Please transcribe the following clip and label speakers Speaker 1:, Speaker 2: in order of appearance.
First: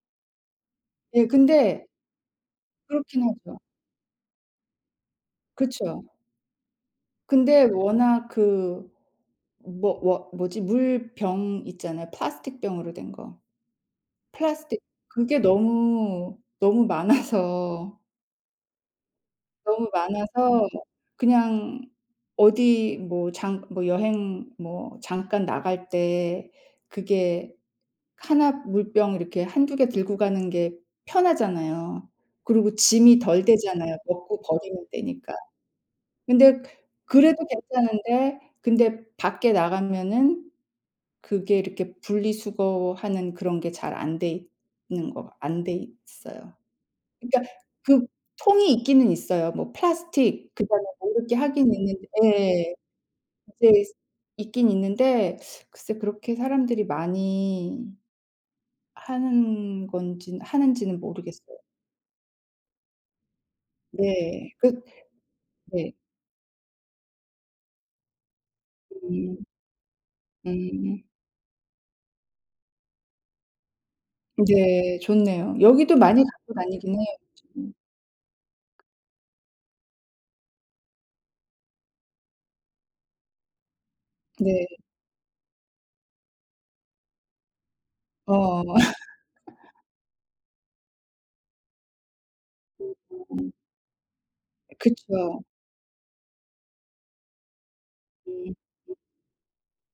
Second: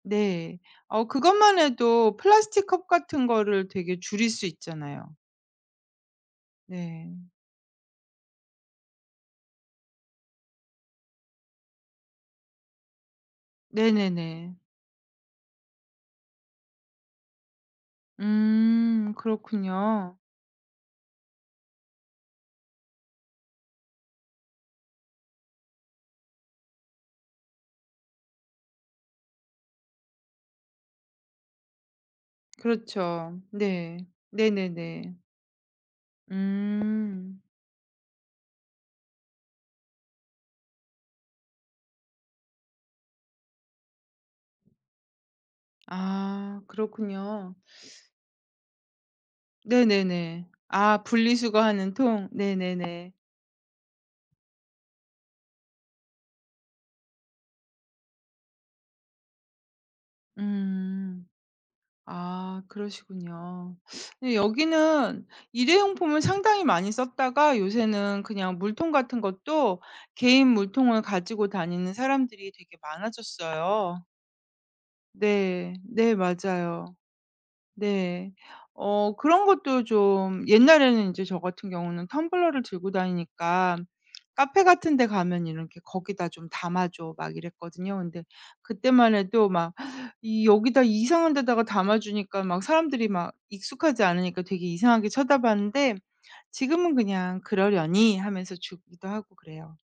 Speaker 1: 네. 어
Speaker 2: 예
Speaker 1: 그것만
Speaker 2: 근데
Speaker 1: 해도 플라스틱 컵
Speaker 2: 그렇긴
Speaker 1: 같은
Speaker 2: 하죠.
Speaker 1: 거를 되게 줄일 수 있잖아요.
Speaker 2: 그쵸.
Speaker 1: 네.
Speaker 2: 근데 워낙 그 뭐 뭐 뭐지 물병 있잖아요. 플라스틱 병으로 된 거.
Speaker 1: 네네네.
Speaker 2: 플라스틱 그게 너무, 너무 많아서
Speaker 1: 음.
Speaker 2: 너무
Speaker 1: 그렇군요.
Speaker 2: 많아서 그냥 어디 뭐 장 뭐 여행 뭐 잠깐 나갈 때 그게 하나 물병 이렇게 한두 개 들고 가는 게 편하잖아요. 그리고 짐이
Speaker 1: 그렇죠.
Speaker 2: 덜 되잖아요.
Speaker 1: 네.
Speaker 2: 먹고 버리면
Speaker 1: 네네네.
Speaker 2: 되니까. 근데 그래도
Speaker 1: 음.
Speaker 2: 괜찮은데 근데 밖에 나가면은 그게 이렇게 분리수거하는 그런 게 잘 안 돼 있는 거 안 돼 있어요.
Speaker 1: 아.
Speaker 2: 그니까
Speaker 1: 그렇군요.
Speaker 2: 그 통이 있기는 있어요. 뭐
Speaker 1: 네네네.
Speaker 2: 플라스틱 그다음에
Speaker 1: 아
Speaker 2: 뭐 이렇게 하긴
Speaker 1: 분리수거하는
Speaker 2: 있는데
Speaker 1: 통.
Speaker 2: 예
Speaker 1: 네네네.
Speaker 2: 이제 있긴 있는데 글쎄 그렇게 사람들이 많이 하는 건지는 하는지는
Speaker 1: 음.
Speaker 2: 모르겠어요.
Speaker 1: 아 그러시군요. 근데
Speaker 2: 네. 그
Speaker 1: 여기는
Speaker 2: 네.
Speaker 1: 일회용품을 상당히 많이 썼다가 요새는 그냥 물통 같은
Speaker 2: 음.
Speaker 1: 것도 개인 물통을
Speaker 2: 음.
Speaker 1: 가지고 다니는 사람들이 되게 많아졌어요.
Speaker 2: 네. 좋네요.
Speaker 1: 네.
Speaker 2: 여기도
Speaker 1: 네
Speaker 2: 많이 갖고
Speaker 1: 맞아요.
Speaker 2: 다니긴 해요. 그쵸. 음.
Speaker 1: 네. 어 그런 것도 좀 옛날에는 이제 저 같은 경우는 텀블러를 들고 다니니까 카페
Speaker 2: 네.
Speaker 1: 같은 데 가면 이렇게 "거기다 좀 담아줘." 막 이랬거든요. 근데
Speaker 2: 어.
Speaker 1: 그때만 해도 막 이 여기다 이상한 데다가 담아주니까 막 사람들이 막
Speaker 2: [unintelligible]
Speaker 1: 익숙하지 않으니까 되게
Speaker 2: 예
Speaker 1: 이상하게
Speaker 2: 그쵸.
Speaker 1: 쳐다봤는데 지금은 그냥 그러려니
Speaker 2: 음
Speaker 1: 하면서
Speaker 2: 음.
Speaker 1: 주기도 하고 그래요.